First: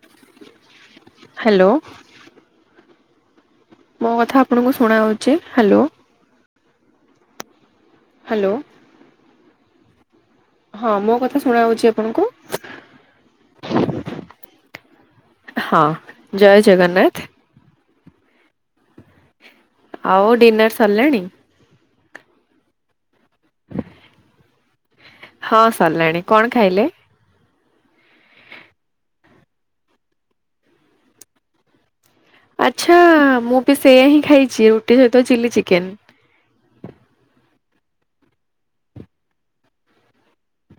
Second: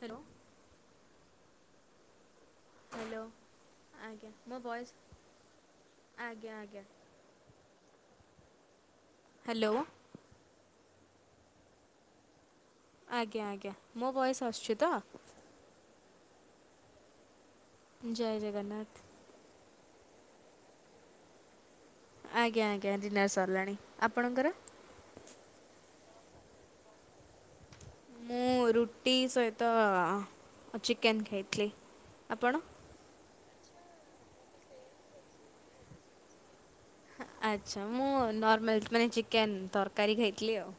Hello hello. Hello. ମୋ ଆଜ୍ଞା କଥା ଆପଣଙ୍କୁ ଭଏସ୍ ଶୁଣା ହଉଛି ହ୍ୟାଲୋ। ଆଜ୍ଞା ଆଜ୍ଞା ହ୍ୟାଲୋ। ହ୍ୟାଲୋ। ହଁ ମୋ କଥା ଶୁଣା ହଉଛି ଆପଣଙ୍କୁ। ଆଜ୍ଞା ଆଜ୍ଞା ମୋ ଭଏସ ଆସୁଛି ତ? ହଁ ଜୟ ଜଗନ୍ନାଥ। ଜୟ ଜଗନ୍ନାଥ। ଆଉ ଡିନର୍ ସରିଲାଣି। ଆଜ୍ଞା ଆଜ୍ଞା ଡିିନର୍ ସରିଲାଣି ଆପଣଙ୍କର? ହଁ ସରିଲାଣି କଣ ଖାଇଲେ? ମୁଁ ରୁଟି ସହିତ ଚିକେନ ଖାଇଥିଲି। ଆପଣ ଆଚ୍ଛା ମୁଁ ବି ସେଆ ହିଁ ଖାଇଛି ରୁଟି ସହିତ ଚିଲି ଚିକେନ। ଆଛା ମୁଁ ନର୍ମାଲ ମାନେ ଚିକେନ ତରକାରୀ ଖାଇଥିଲି ଆଉ।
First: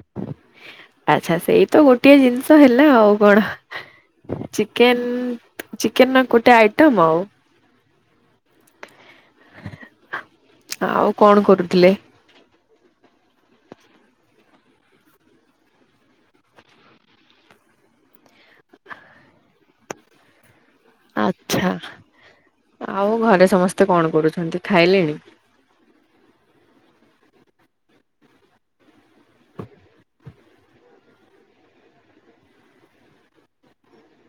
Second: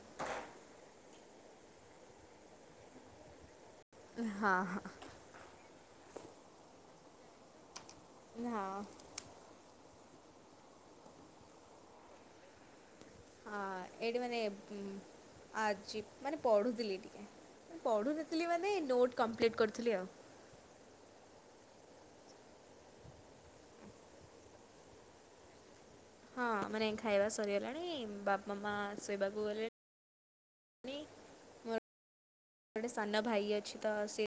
ଆଚ୍ଛା ସେଇ ତ ଗୋଟିଏ ଜିନିଷ ହେଲା ଆଉ କଣ, ହଁ ହଁ। ଚିକେନ ଚିକେନ ନାଁ ଗୋଟେ ଆଇଟମ୍ ଆଉ। ହଁ। ଆଉ କଣ କରୁଥିଲେ? ହଁ ଏଇଠି ମାନେ ଆଜି ମାନେ ପଢୁଥିଲି ଟିକେ। ପଢୁନଥିଲି ମାନେ ନୋଟ କମ୍ପ୍ଲିଟ କରୁଥିଲି ଆଉ। ଆଛା। ଆଉ ଘରେ ସମସ୍ତେ କଣ କରୁଛନ୍ତି? ଖାଇଲେଣି? ହଁ ମାନେ ଖାଇବା ସରିଗଲାଣି, ବାପା ମା ଶୋଇବାକୁ ଗଲେଣି। କି ମୋର ଗୋଟେ ସାନଭାଇ ଅଛି ତ ସେ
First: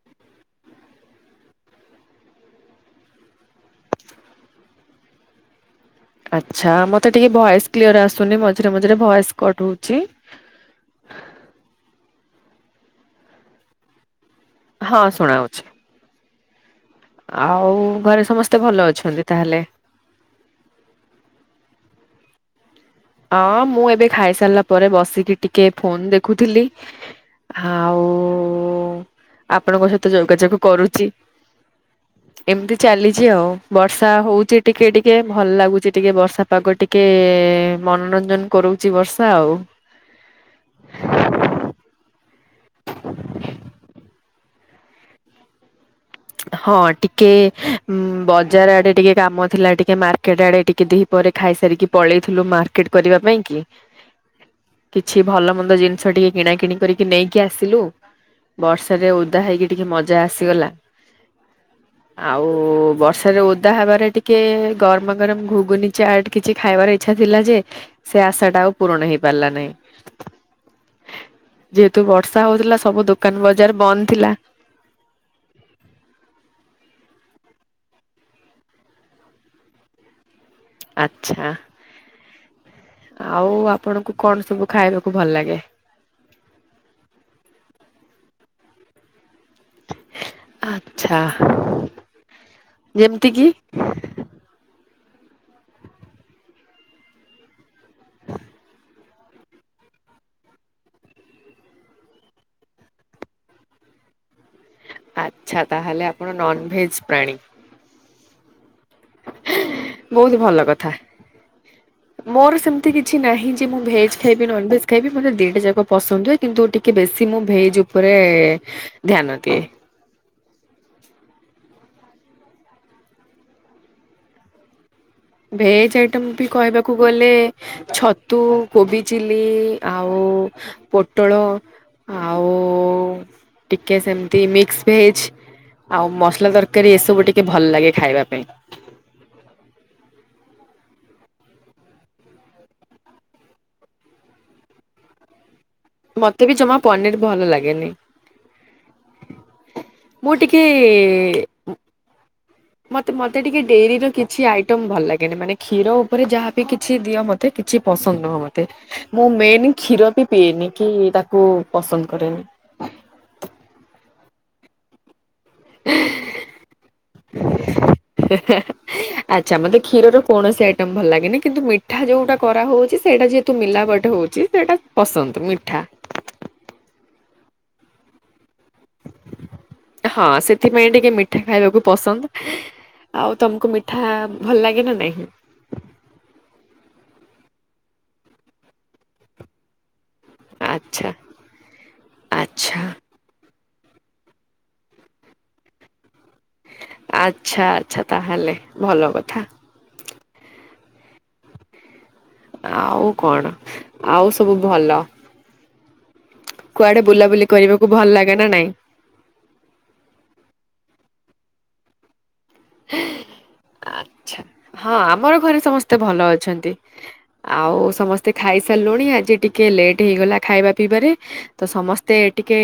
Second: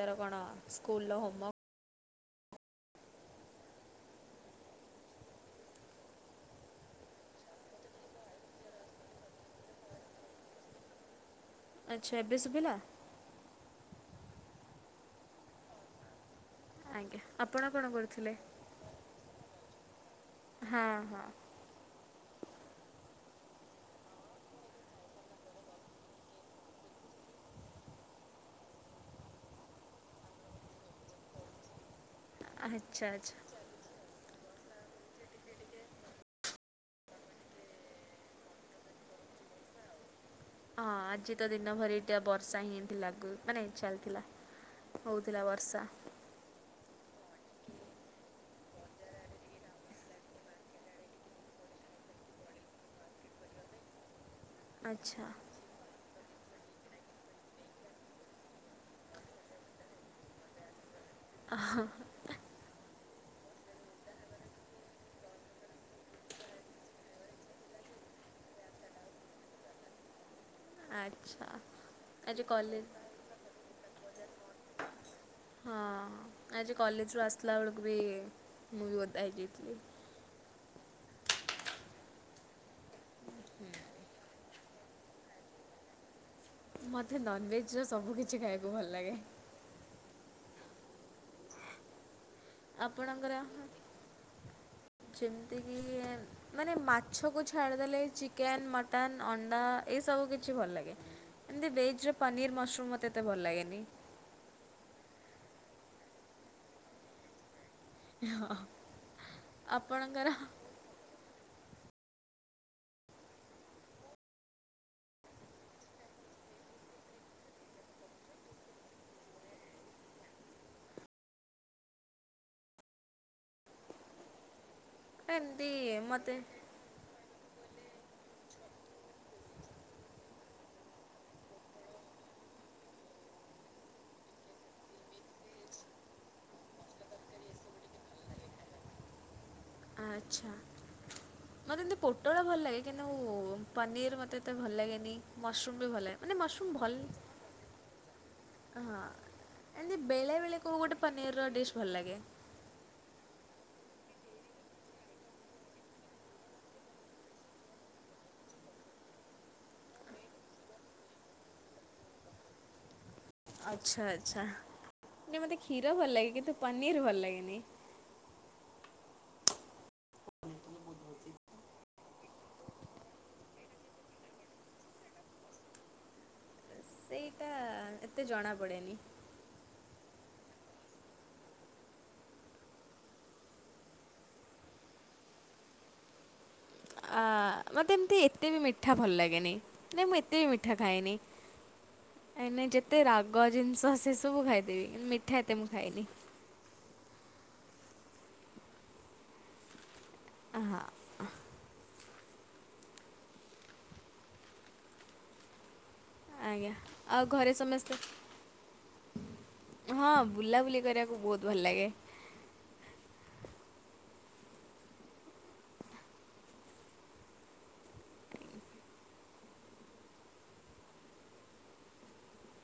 ତାର କଣ ସ୍କୁଲର ହୋମ୍ୱର୍କ୍ ଆଛା। ମତେ ଟିକେ ଭଏସ କ୍ଲିୟର ଆସୁନି ମଝିରେ ମଝିରେ ଭଏସ କଟ ହଉଛି। [inaudible] ଆଚ୍ଛା, ଏବେ ଶୁଭିଲା? ହଁ ଶୁଣାଉଛି। ଆଜ୍ଞା ଆପଣ ଆଉ କଣ ଘରେ କରୁଥିଲେ ସମସ୍ତେ ଭଲ ଅଛନ୍ତି ତାହେଲେ? ହଁ ହଁ ଓ ମୁଁ ଏବେ ଖାଇସାରିଲା ପରେ ବସିକି ଟିକେ ଫୋନ ଦେଖୁଥିଲି। ଆଉ ଆପଣଙ୍କ ସହିତ ଯୋଗାଯୋଗ କରୁଛି। ଏମତି ଆଚ୍ଛା ଚାଲିଛି ଆଚ୍ଛା ଆଉ। ବର୍ଷା ହଉଛି ଟିକେ ଟିକେ ଭଲ ଲାଗୁଛି ଟିକେ ବର୍ଷା ପାଗ ଟିକେ ମନୋରଞ୍ଜନ କରଉଛି ବର୍ଷା ଆଉ। ହଁ ଆଜି ତ ଦିନ ଭରି ଟା ବର୍ଷା ହିଁ ହେଇଥିଲା କି ମାନେ ଚାଲି ଥିଲା। ହଉଥିଲା ବର୍ଷା। ହଁ ଟିକେ ବଜାର ଆଡେ ଟିକେ କାମ ଥିଲା ଟିକେ ମାର୍କେଟ ଆଡେ ଟିକେ ଦିପ ଖାଇସାରିକି ପଳେଇଥିଲୁ ମାର୍କେଟ କରିବା ପାଇଁ କି। ଆଚ୍ଛା କିଛି ଭଲମନ୍ଦ ଜିନିଷ ଟିକେ କିଣାକିଣି କରିକି ନେଇକି ଆସିଲୁ, ବର୍ଷାରେ ଓଦା ହେଇକି ଟିକେ ମଜା ଆସିଗଲା। ହଁ, ଆଉ ବର୍ଷା ଓଦା ହବାରେ ଟିକେ ଗରମା ଗରମ ଘୁଗୁନି ଚାଟ କିଛି ଖାଇବାର ଇଚ୍ଛା ଥିଲା ଯେ ଆଶା ଟା ଆଉ ପୂରଣ ହେଇପାରିଲା ନାହିଁ। ଆଚ୍ଛା ଯେହେତୁ ଆଜି ବର୍ଷା ହଉଥିଲା କଲେଜ ସବୁ ଦୋକାନ ବଜାର ବନ୍ଦ ଥିଲା। ହଁ ଆଜି କଲେଜରୁ ଆସିଲା ବଳକୁ ବି ମୁଭି ଓଦା ହେଇଯାଇଥିଲି। ଆଚ୍ଛା। ଆଉ ଆପଣଙ୍କୁ କଣ ସବୁ ଖାଇବାକୁ ଭଲ ଲାଗେ? ମତେ ନନଭେଜ ର ସବୁ କିଛି ଖାଇବାକୁ ଭଲ ଲାଗେ। ଆଚ୍ଛା। ଯେମତି କି- ଯେମତି କିି ମାନେ ମାଛକୁ ଛାଡିଦେଲେ ଚିକେନ ମଟନ ଅଣ୍ଡା ଏଇସବୁ କିଛି ଭଲ ଲାଗେ। ଏମତି ଭେଜ ରେ ପନିର୍ ମସରୁମ ମତେ ଏତେ ଭଲ ଲାଗେନି। ଆଚ୍ଛା ତାହେଲେ ଆପଣ ନନଭେଜ ପ୍ରାଣୀ। ହଁ। ବହୁତ ଭଲ କଥା। ମୋର ସେମିତି କିଛି ନାହିଁ ଯେ ମୁଁ ଭେଜ୍ ଖାଇବି ନନ ଭେଜ୍ ଖାଇବି ମତେ ଦିଟା ଯାକ ପସନ୍ଦ ହୁଏ। କିନ୍ତୁ ଟିକେ ବେଶୀ ମୁଁ ଭେଜ ଉପରେ ଧ୍ୟାନ ଦିଏ। ଏମିତି ଭେଜ ଆଇଟମ ମୋତେ ବି କହିବାକୁ ଗଲେ ଛତୁ, କୋବି ଚିଲି, ଆଉ ପୋଟଳ ଆଉ ଟିକେ ସେମତି ମିକ୍ସ ଭେଜ ଆଉ ମସଲା ତରକାରୀ ଏସବୁ ଟିକେ ଭଲ ଲାଗେ ଖାଇବା ପାଇଁ। ଆଚ୍ଛା। ମତେ ଏମିତି ପୋଟଳ ଭଲ ଲାଗେ। କିନ୍ତୁ ପନିର ମତେ ଏତେ ଭଲ ଲାଗେନି। ମସରୁମ୍ ବି ଭଲ ଲାଗେ ମାନେ ମତେ ବି ମସରୁମ୍ ଜମା ଭଲ ପନିର ଭଲ ଲାଗେନି। ହଁ ଏମତି ମୁଁ ବେଳେ ବେଳେ କଉ ଗୋଟେ ପନିର ଟିକେ ର ଡିସ୍ ଭଲ ଲାଗେ। ମତେ ମତେ ଟିକେ ଡେରି ର କିଛି ଆଇଟମ ଭଲ ଲାଗେନି। ମାନେ କ୍ଷୀର ଉପରେ ଯାହାବି କିଛି ଦିଅ ମତେ କି ଛି ପସନ୍ଦ ନୁହଁ ମତେ ମୁଁ ମେନ୍ କ୍ଷୀର ବି ପିଏନି କି ତାକୁ ପସନ୍ଦ କରେନି। [inaudible] ଆଚ୍ଛା ଆଚ୍ଛା। ମାନେ ମତେ କ୍ଷୀର ଭଲ ଲାଗେ କିନ୍ତୁ ପନିର ଭଲ ଲାଗେନି। ଆଚ୍ଛା ମତେ କ୍ଷୀର ର କୌଣସି ଆଇଟମ ଭଲ ଲାଗେନି। କିନ୍ତୁ ମିଠା ଯୋଉଟା କରା ହଉଚି ସେଇଟା ଯେହେତୁ ମିଲା ବଟ ହଉଚି ସେଟା ପସନ୍ଦ ମିଠା। ସେଇଟା ଏତେ ଜଣା ପଡେ ହଁ ସେଥିପାଇଁ ଟିକେ ମିଠା ଖାଇବାକୁ ପସନ୍ଦ। ଆଉ ତମକୁ ମିଠା ଭଲ ଲାଗେ ନା ନାହିଁ? ଆ ମତେ ଏମତି ଏତେ ବି ମିଠା ଭଲ ଲାଗେନି। ନାଇଁ ମୁଁ ଏତେ ବି ମିଠା ଆଚ୍ଛା ଖାଏନି। ଏ ନାଇଁ ଆଚ୍ଛା ଯେତେ ରାଗ ଜିନିଷ ସେ ସବୁ ଖାଇଦେବି। କିନ୍ତୁ ମିଠା ଏତେ ମୁଁ ଖାଇନି। ଆଚ୍ଛା ଆଚ୍ଛା ତାହାଲେ ଭଲ କଥା। ଆ ହଁ। ଆଉ କଣ ଆଉ ସବୁ ଭଲ। ଆଜ୍ଞା କୁଆଡେ ଆଉ ବୁଲାବୁଲି ଘରେ କରିବାକୁ ସମସ୍ତେ। ଭଲ ଲାଗେ ନା ନାଇଁ? ହଁ ବୁଲାବୁଲି କରିବାକୁ ବହୁତ ଭଲ ଲାଗେ। ଆଚ୍ଛା। ହଁ ଆମର ଘରେ ସମସ୍ତେ ଭଲ ଅଛନ୍ତି। ଆଉ ସମସ୍ତେ ଖାଇସାରିଲୁଣି। ଆଜି ଟିକେ ଏ ଲେଟ୍ ହେଇଗଲା ଖାଇବା ପିଇବାରେ ତ ସମସ୍ତେ ଟିକେ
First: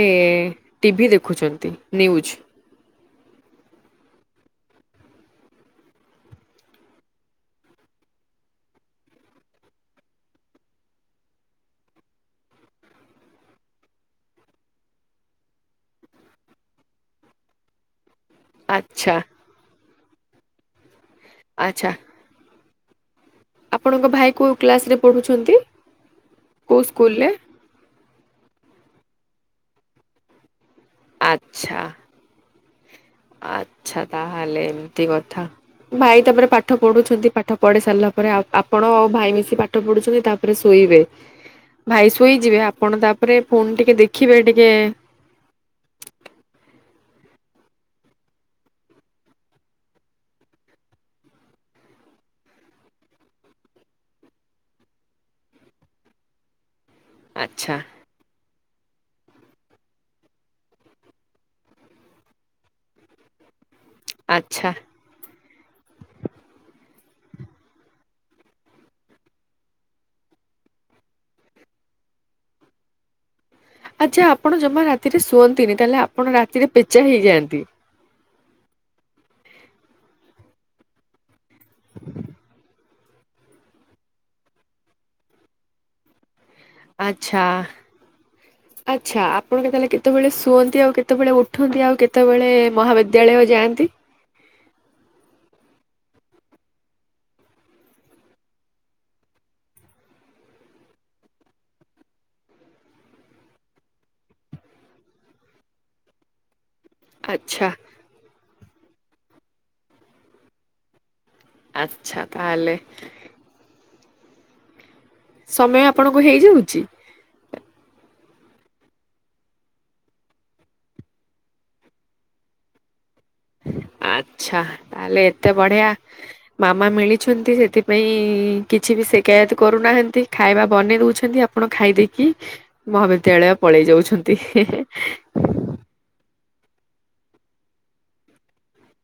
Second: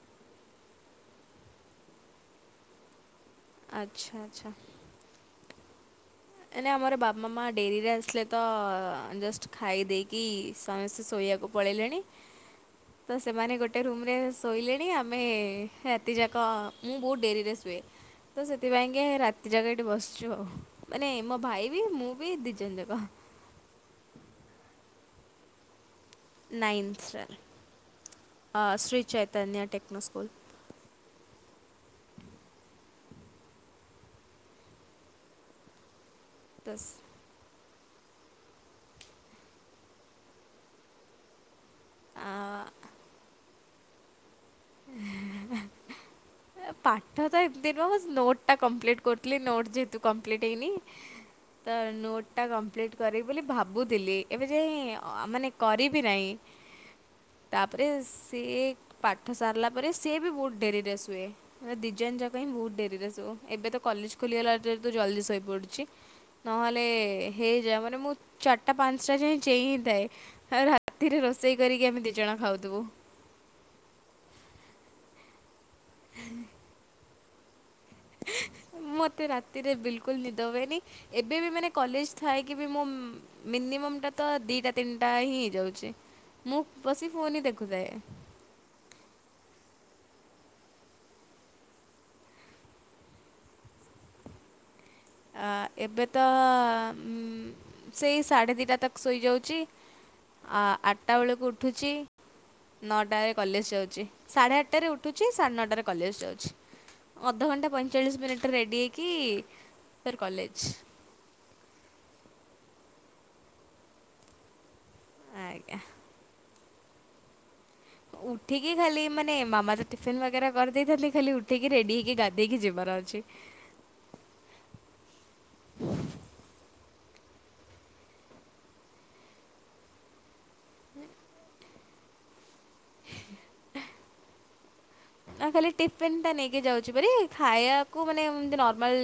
ଟିଭି ଦେଖୁଚନ୍ତି। ନ୍ୟୁଜ। ଆଚ୍ଛା ଆଚ୍ଛା। ନାଇଁ ଆମର ବାବା ମାଆ ଡେରିରେ ଆସିଲେ ତ ଜଷ୍ଟ ଖାଇ ଦେଇକି ସମସ୍ତେ ଶୋଇ ଆକୁ ପଳେଇଲେଣି। ତ ସେମାନେ ଗୋଟେ ରୁମରେ ଶୋଇଲେଣି। ଆମେ ରାତି ଯାକ ମୁଁ ବହୁତ ଡେରିରେ ଶୁଏ। ହୁଏ ତ ସେଥିପାଇଁକି ଆଚ୍ଛା ରାତି ଯାକ ଏଇଠି ବସିଛୁ ଆଉ। ମାନେ ମୋ ଭାଇ ବି ଆଚ୍ଛା ମୁଁ ବି ଦିଜଣ ଯାକ। ବାଃ। ଆପଣଙ୍କ ଭାଇ କୋଉ କ୍ଲାସରେ ପଢୁଛନ୍ତି? କୋଉ ନାଇନ୍ଥ ସ୍କୁଲରେ ତାର ଆ ଶ୍ରୀ ଚୈତନ୍ୟ ଟେକ୍ନୋ ସ୍କୁଲ। ଆଚ୍ଛା। ଆଚ୍ଛା ତାହେଲେ ଏମିତି କଥା। ଭାଇ ତା ପରେ ପାଠ ଦସ୍ ପଢୁଛନ୍ତି ପାଠ ପଢି ସାରିଲା ପରେ ଆଉ ଆପଣ ଆଉ ଭାଇ ମିଶି ପାଠ ପଢୁଛନ୍ତି, ତା ପରେ ଶୋଇବେ। ଭାଇ ଆ ଶୋଇଯିବେ। ଆପଣ ତା ପରେ ଫୋନ ଟିକେ ଦେଖିବେ ଟିକେ ଏ ପାଠ ତ ଏମିତି ନୁହଁ ନୋଟ ଟା କମ୍ପ୍ଲିଟ କରୁଥିଲି। ନୋଟ ଯେହେତୁ କମ୍ପ୍ଲିଟ ହେଇନି। ତ ନୋଟଟା କମ୍ପ୍ଲିଟ କରିବି ବୋଲି ଭାବୁଥିଲି। ଏବେ ଯାଇ ମାନେ କରିବି ନାହିଁ। ତା ଆଚ୍ଛା ପରେ ସିଏ ପାଠ ସାରିଲା ପରେ ସିଏ ବି ବହୁତ ଡେରିରେ ଶୁଏ। ଏଁ ଦି ଜଣ ଯାକ ହିଁ ବହୁତ ଡେରିରେ ଶୋଉ। ଏବେ ତ କଲେଜ ଖୋଲିଗଲା ଆଚ୍ଛା ଯେହେତୁ ଜଲ୍ଦି ଶୋଇପଡୁଚି। ନହେଲେ ହେଇଯାଏ ମାନେ ମୁଁ ଚାରଟା ପାଞ୍ଚଟା ଯାଏ ଚେଇଁ ହିଁ ଥାଏ। ଏ ରାତିରେ ର ରୋଷେଇ କରିକି ଆମେ ଦିଜଣ ଖାଉଥିବୁ। ଆଚ୍ଛା ଆପଣ ଜମା ରାତିରେ ଶୁଅନ୍ତିନି। ତାହାଲେ ଆପଣ ରାତିରେ ପେଚା ହେଇଯାଆନ୍ତି। ମତେ ରାତିରେ ବିଲକୁଲ ନିଦ ହୁଏନି। ଏବେ ବି ମାନେ କଲେଜ ଥାଇକି ବି ମୁଁ ମିନି ମମ ଟା ତ ଦିଟା ତିନିଟା ହିଁ ହେଇଯାଉଚି। ଆଚ୍ଛା ଆଚ୍ଛା ଆପଣଙ୍କୁ ତାହେଲେ କେ କେତେବେଳେ ଶୁଅନ୍ତି ଆଉ କେତେବେଳେ ଉଠନ୍ତି ଆଉ କେତେବେଳେ ମହାବିଦ୍ୟାଳୟ ଯାଆନ୍ତି? ଆ ଏବେ ତ ଉଁ ସେଇ ସାଢ଼େ ଦିଟା ତକ ଶୋଇଯାଉଚି। ଆ ଆଠଟା ବେଳକୁ ଉଠୁଛି। ନଅଟାରେ କଲେଜ ଯାଉଛି, ସାଢେ ଆଠଟାରେ ଉଠୁଛି, ସାଢେ ନଅଟାରେ କଲେଜ ଯାଉଛି। ଆଚ୍ଛା ଅଧଘଣ୍ଟା ପଇଁଚାଳିଶ ମିନିଟରେ ରେଡ଼ି ହେଇକି ଫେର କଲେଜ। ଆଚ୍ଛା ତାହାଲେ। ଆଜ୍ଞା ସମୟ ଆପଣଙ୍କୁ ହେଇଯାଉଛି। ଉଠିକି ଖାଲି ମାନେ ମାମା ତ ଟିଫିିନ ବଗେରା କରିଦେଇଥାନ୍ତି। ଖାଲି ଉଠିକି ରେଡି ହେଇକି ଗାଧେଇକି ଯିବାର ଅଛି। ଆଛା, ତାହେଲେ ଏତେ ବଢିଆ ମାମା ମିଳି ସେଥିପାଇଁ କିଛି ବି ସିକାୟତ କରୁନାହାନ୍ତି। ଖାଇବା ବନେଇ ଦେଉଛନ୍ତି। ଆପଣ ଖାଇଦେଇକି ମହାବିଦ୍ୟାଳୟ ପଳେଇ ଯାଉଛନ୍ତି। ନା ଖାଲି ଟିଫିନଟା ନେଇ ଯାଉଛି ଭାରି ଖାଇବାକୁ ମାନେ ଅତି ନର୍ମାଲ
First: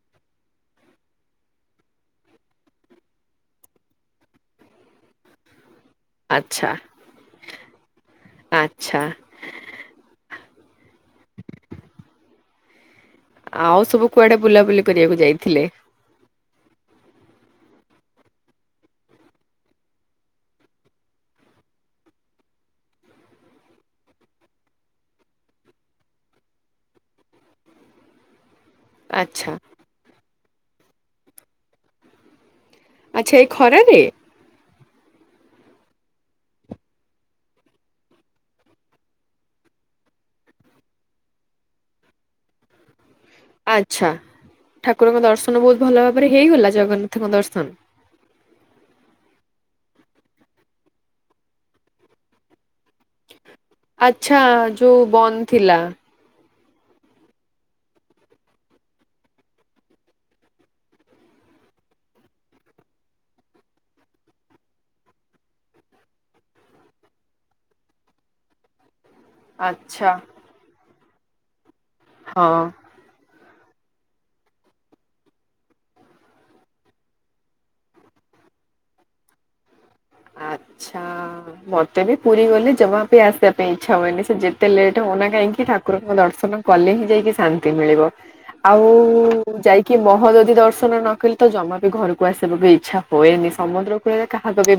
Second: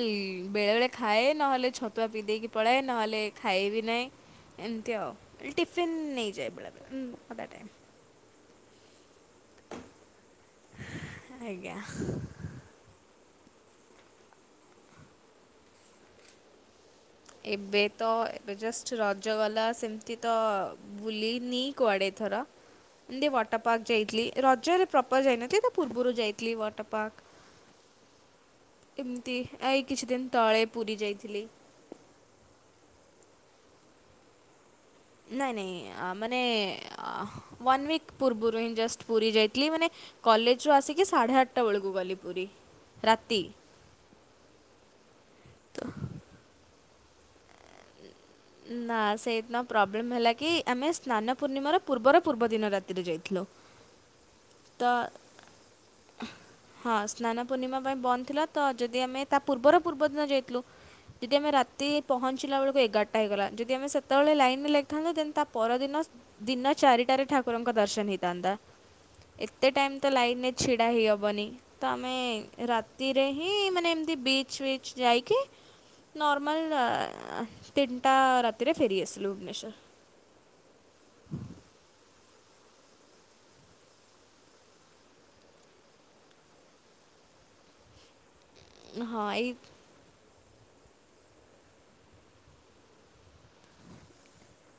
ବେଳେ ବେଳେ ଖାଏ ନହେଲେ ଛତୁଆ ପିଇ ଦେଇକି ପଳାଏ ନହେଲେ ଖାଇବି ନାହିଁ ଏମିତି ଆଉ ଟିଫିନ୍ ନେଇଯାଏ ବେଳବେଳେ। ଆଛା। ଆଜ୍ଞା। ଆଉ ସବୁ କୁଆଡେ ବୁଲାବୁଲି କରିବାକୁ ଯାଇଥିଲେ? ଏବେ ତ ଏବେ ଜଷ୍ଟ ରଜ ଗଲା ସେମିତି ତ ବୁଲିନି କୁଆଡେ। [unintelligible] ଏମିତି ୱାଟର ପାର୍କ ଯାଇଥିଲି ରଜରେ ପ୍ରପର ଯାଇନଥିଲି ତା ପୂର୍ବରୁ ଯାଇଥିଲି ୱାଟର ପାର୍କ। [unintelligible] ଏମିତି ଆଚ୍ଛା ଏଇ କିଛି ଦିନ ତଳେ ପୁରୀ ଯାଇଥିଲି। ଆଚ୍ଛା ଏଇ ଖରାରେ? ନାଇଁ ନାଇଁ ମାନେ ୱାନ ୱିକ୍ ପୂର୍ବରୁ ହିଁ ଜଷ୍ଟ ପୁରୀ ଯାଇଥିଲି ମାନେ କଲେଜରୁ ଆସିକି ସାଢେ ଆଠଟା ବେଳକୁ ଗଲି ପୁରୀ। ରାତି ଆଚ୍ଛା, ଠାକୁରଙ୍କ ଦର୍ଶନ ବହୁତ ଭଲ ଭାବରେ ହେଇଗଲା ଜଗନ୍ନାଥ। ଦର୍ଶନ। ନା ସେଇଦିନ ପ୍ରୋବ୍ଲେମ ହେଲା କି ଆମେ ସ୍ନାନ ପୂର୍ଣ୍ଣିମାର ପୂର୍ବର ପୂର୍ବଦିନ ରାତି ଆଛା ଯୋଉ ବନ୍ଦ ଥିଲା। ହଁ ସ୍ନାନ ପୂର୍ଣ୍ଣିମା ପାଇଁ ବନ୍ଦ ଥିଲା ତ ଯଦି ଆମେ ତା ପୂର୍ବର ପୂର୍ବଦିନ ଯାଇଥିଲୁ। ଯଦି ଆମେ ରାତି ପହଞ୍ଚିଲା ବେଳକୁ ଏଗାରଟା ହେଇଗଲା ଯଦି ଆମେ ସେତେବେଳେ ଲାଇନ ରେ ଲାଗିଥାନ୍ତୁ ଦେନ ତା ପରଦିନ ଦିନ ଚାରିଟାରେ ଠାକୁରଙ୍କ ଦର୍ଶନ ହେଇ ହେଇ ଥାଆନ୍ତା। ଏତେ ଟାଇମ ଆଚ୍ଛା ତ ଲାଇନରେ ଛିଡା ହେଇହବନି ତ ଆମେ ହଁ। ରାତିରେ ହିଁ ମାନେ ଏମିତି ବିଚ୍ ବିିଚ୍ ଯାଇକି ନର୍ମାଲ ତିନଟା ରାତିରେ ଫେରି ଆସିଲୁ ଭୁବନେଶ୍ୱର। ଆଛା, ମୋତେ ବି ପୁରୀ ଗଲେ ଜମା ବି ଆସିବା ପାଇଁ ଇଛା ହୁନି ସେ ଯେତେ ଲେଟ୍ ହଉନା କହିଁକି ଠାକୁରଙ୍କ ଦର୍ଶନ କଲେ ହିଁ ଯାଇ ଶାନ୍ତି ମିଳିବ ଆଉ ହଁ ଏଇ ଯାଇକି ମହ ଯଦି ଦର୍ଶନ ନ କଲେ ତ ଜମା ବି ଘରକୁ ଆସିବାକୁ ଇଚ୍ଛା ହୁଏନି। ସମୁଦ୍ର କୂଳରେ କାହାକୁ ବି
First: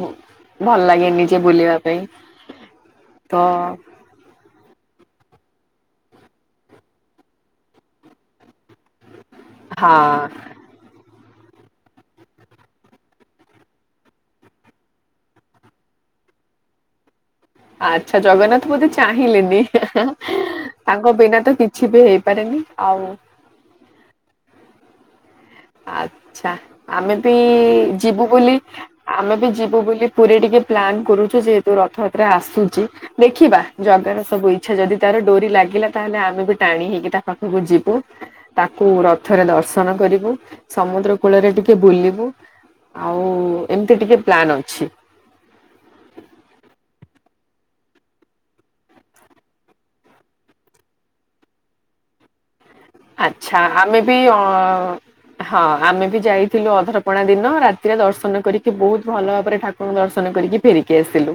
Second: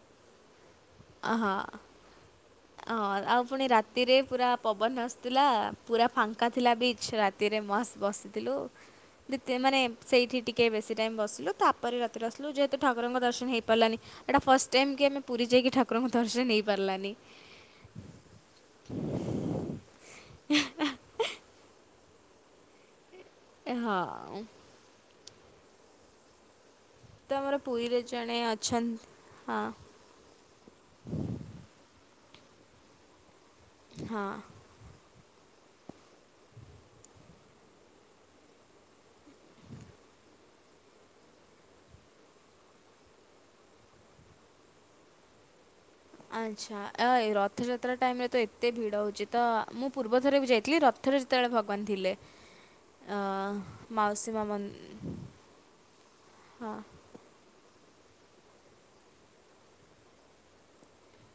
ଭଲ ଲାଗେନି ଯେ ଅହୋ ବୁଲିବା ପାଇଁ ଅ ତ ଆଉ ପୁଣି ରାତିରେ ପୁରା ପବନ ଥିଲା ପୁରା ଫାଙ୍କା ଥିଲା ବିଚ୍ ରାତିରେ ମସ୍ତ ବସିଥିଲୁ। ମାନେ ହଁ ସେଇଠି ଟିକେ ବେଶୀ ଟାଇମ ବସ। ତାପରେ ରାତିରେ ଆସିଲୁ, ଯେହେତୁ ଠାକୁରଙ୍କ ଦର୍ଶନ ହେଇପାରିଲାନି। ଏଇଟା ଫାଷ୍ଟ ଟାଇମ୍ କି ଆମେ ପୁରୀ ଯାଇକି ଠାକ ଙ୍କ ଦର୍ଶନ ହେଇ ପାରିଲାନି। ଆଚ୍ଛା, ଜଗନ୍ନାଥ ବୋଧେ ଚାହିଁଲେନି ତାଙ୍କ ବିନା ତ କିଛି ବି ହେଇ ପାରିନି ଆଉ। ଏ ହଁ। ଆଛା। ଆମେ ବି ତ ଆମର ପୁରୀରେ ଯିବୁ ଜଣେ ବୋଲି ଅଛନ୍ତି ଆମେ ବି ହଁ ଯିବୁ ବୋଲି ପୁରୀ ଟିକେ ପ୍ଲାନ୍ କରୁଛୁ ଯେହେତୁ ରଥ ଆସୁଛି ଦେଖିବା ଜଗାର ହଁ ସବୁ ଇଚ୍ଛା ଯଦି ତାର ଡୋରି ଲାଗିଲା ତାହେଲେ ଆମେ ବି ଟାଣି ହେଇକି ତା ପାଖକୁ ଯିବୁ, ତାକୁ ରଥରେ ଦର୍ଶନ କରିବୁ। ସମୁଦ୍ର କୂଳରେ ଟିକେ ବୁଲିବୁ, ଆଉ ଏମିତି ଟିକେ ପ୍ଲାନ ଅଛି। [inaudible] ଆଚ୍ଛା ଓ ଏ ରଥଯାତ୍ରା ଟାଇମ ରେ ତ ଏତେ ଭିଡ ହଉଛି ତ ମୁଁ ପୂର୍ବ ଥରେ ବି ଯାଇଥିଲି। ରଥରେ ଯେତେବେଳେ ଭଗବାନ ଥିଲେ। ଅ, ଆଛା। ଆମେ ବି ମାଉସୀ ଅ ମା ମନ୍ଦି ହଁ ଆମେ ବି ଯାଇଥିଲୁ ହଁ ଅଧରପଣା ଦିନ ରାତି ରେ ଦର୍ଶନ କରିକି ବହୁତ ଭଲ ଭାବରେ ଠାକୁରଙ୍କୁ ଦର୍ଶନ କରିକି ଫେରିକି ଆସିଲୁ।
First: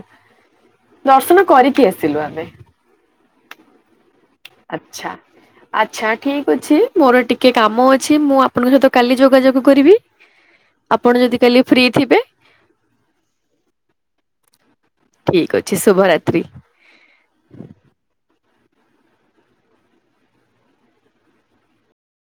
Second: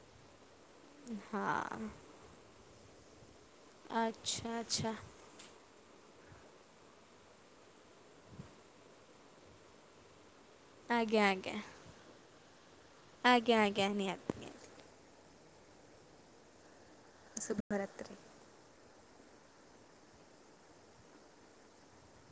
ଦର୍ଶନ କରିକି ହଁ ଆସିଲୁ ଆମେ। ଆଛା ଆଚ୍ଛା। ଆଚ୍ଛା ଠିକ ଅଛି ମୋର ଟିକେ କାମ ଅଛି ମୁଁ ଆପଣଙ୍କ ସହିତ କାଲି ଯୋଗାଯୋଗ କରିବି। ଆପଣ ଆଜ୍ଞା ଯଦି ଆଜ୍ଞା କାଲି ଫ୍ରି ଥିବେ ଆଜ୍ଞା ଆଜ୍ଞା ନିହାତି ନିହାତି। ଠିକ ଅଛି ଶୁଭରାତ୍ରି। ଶୁଭରାତ୍ରି।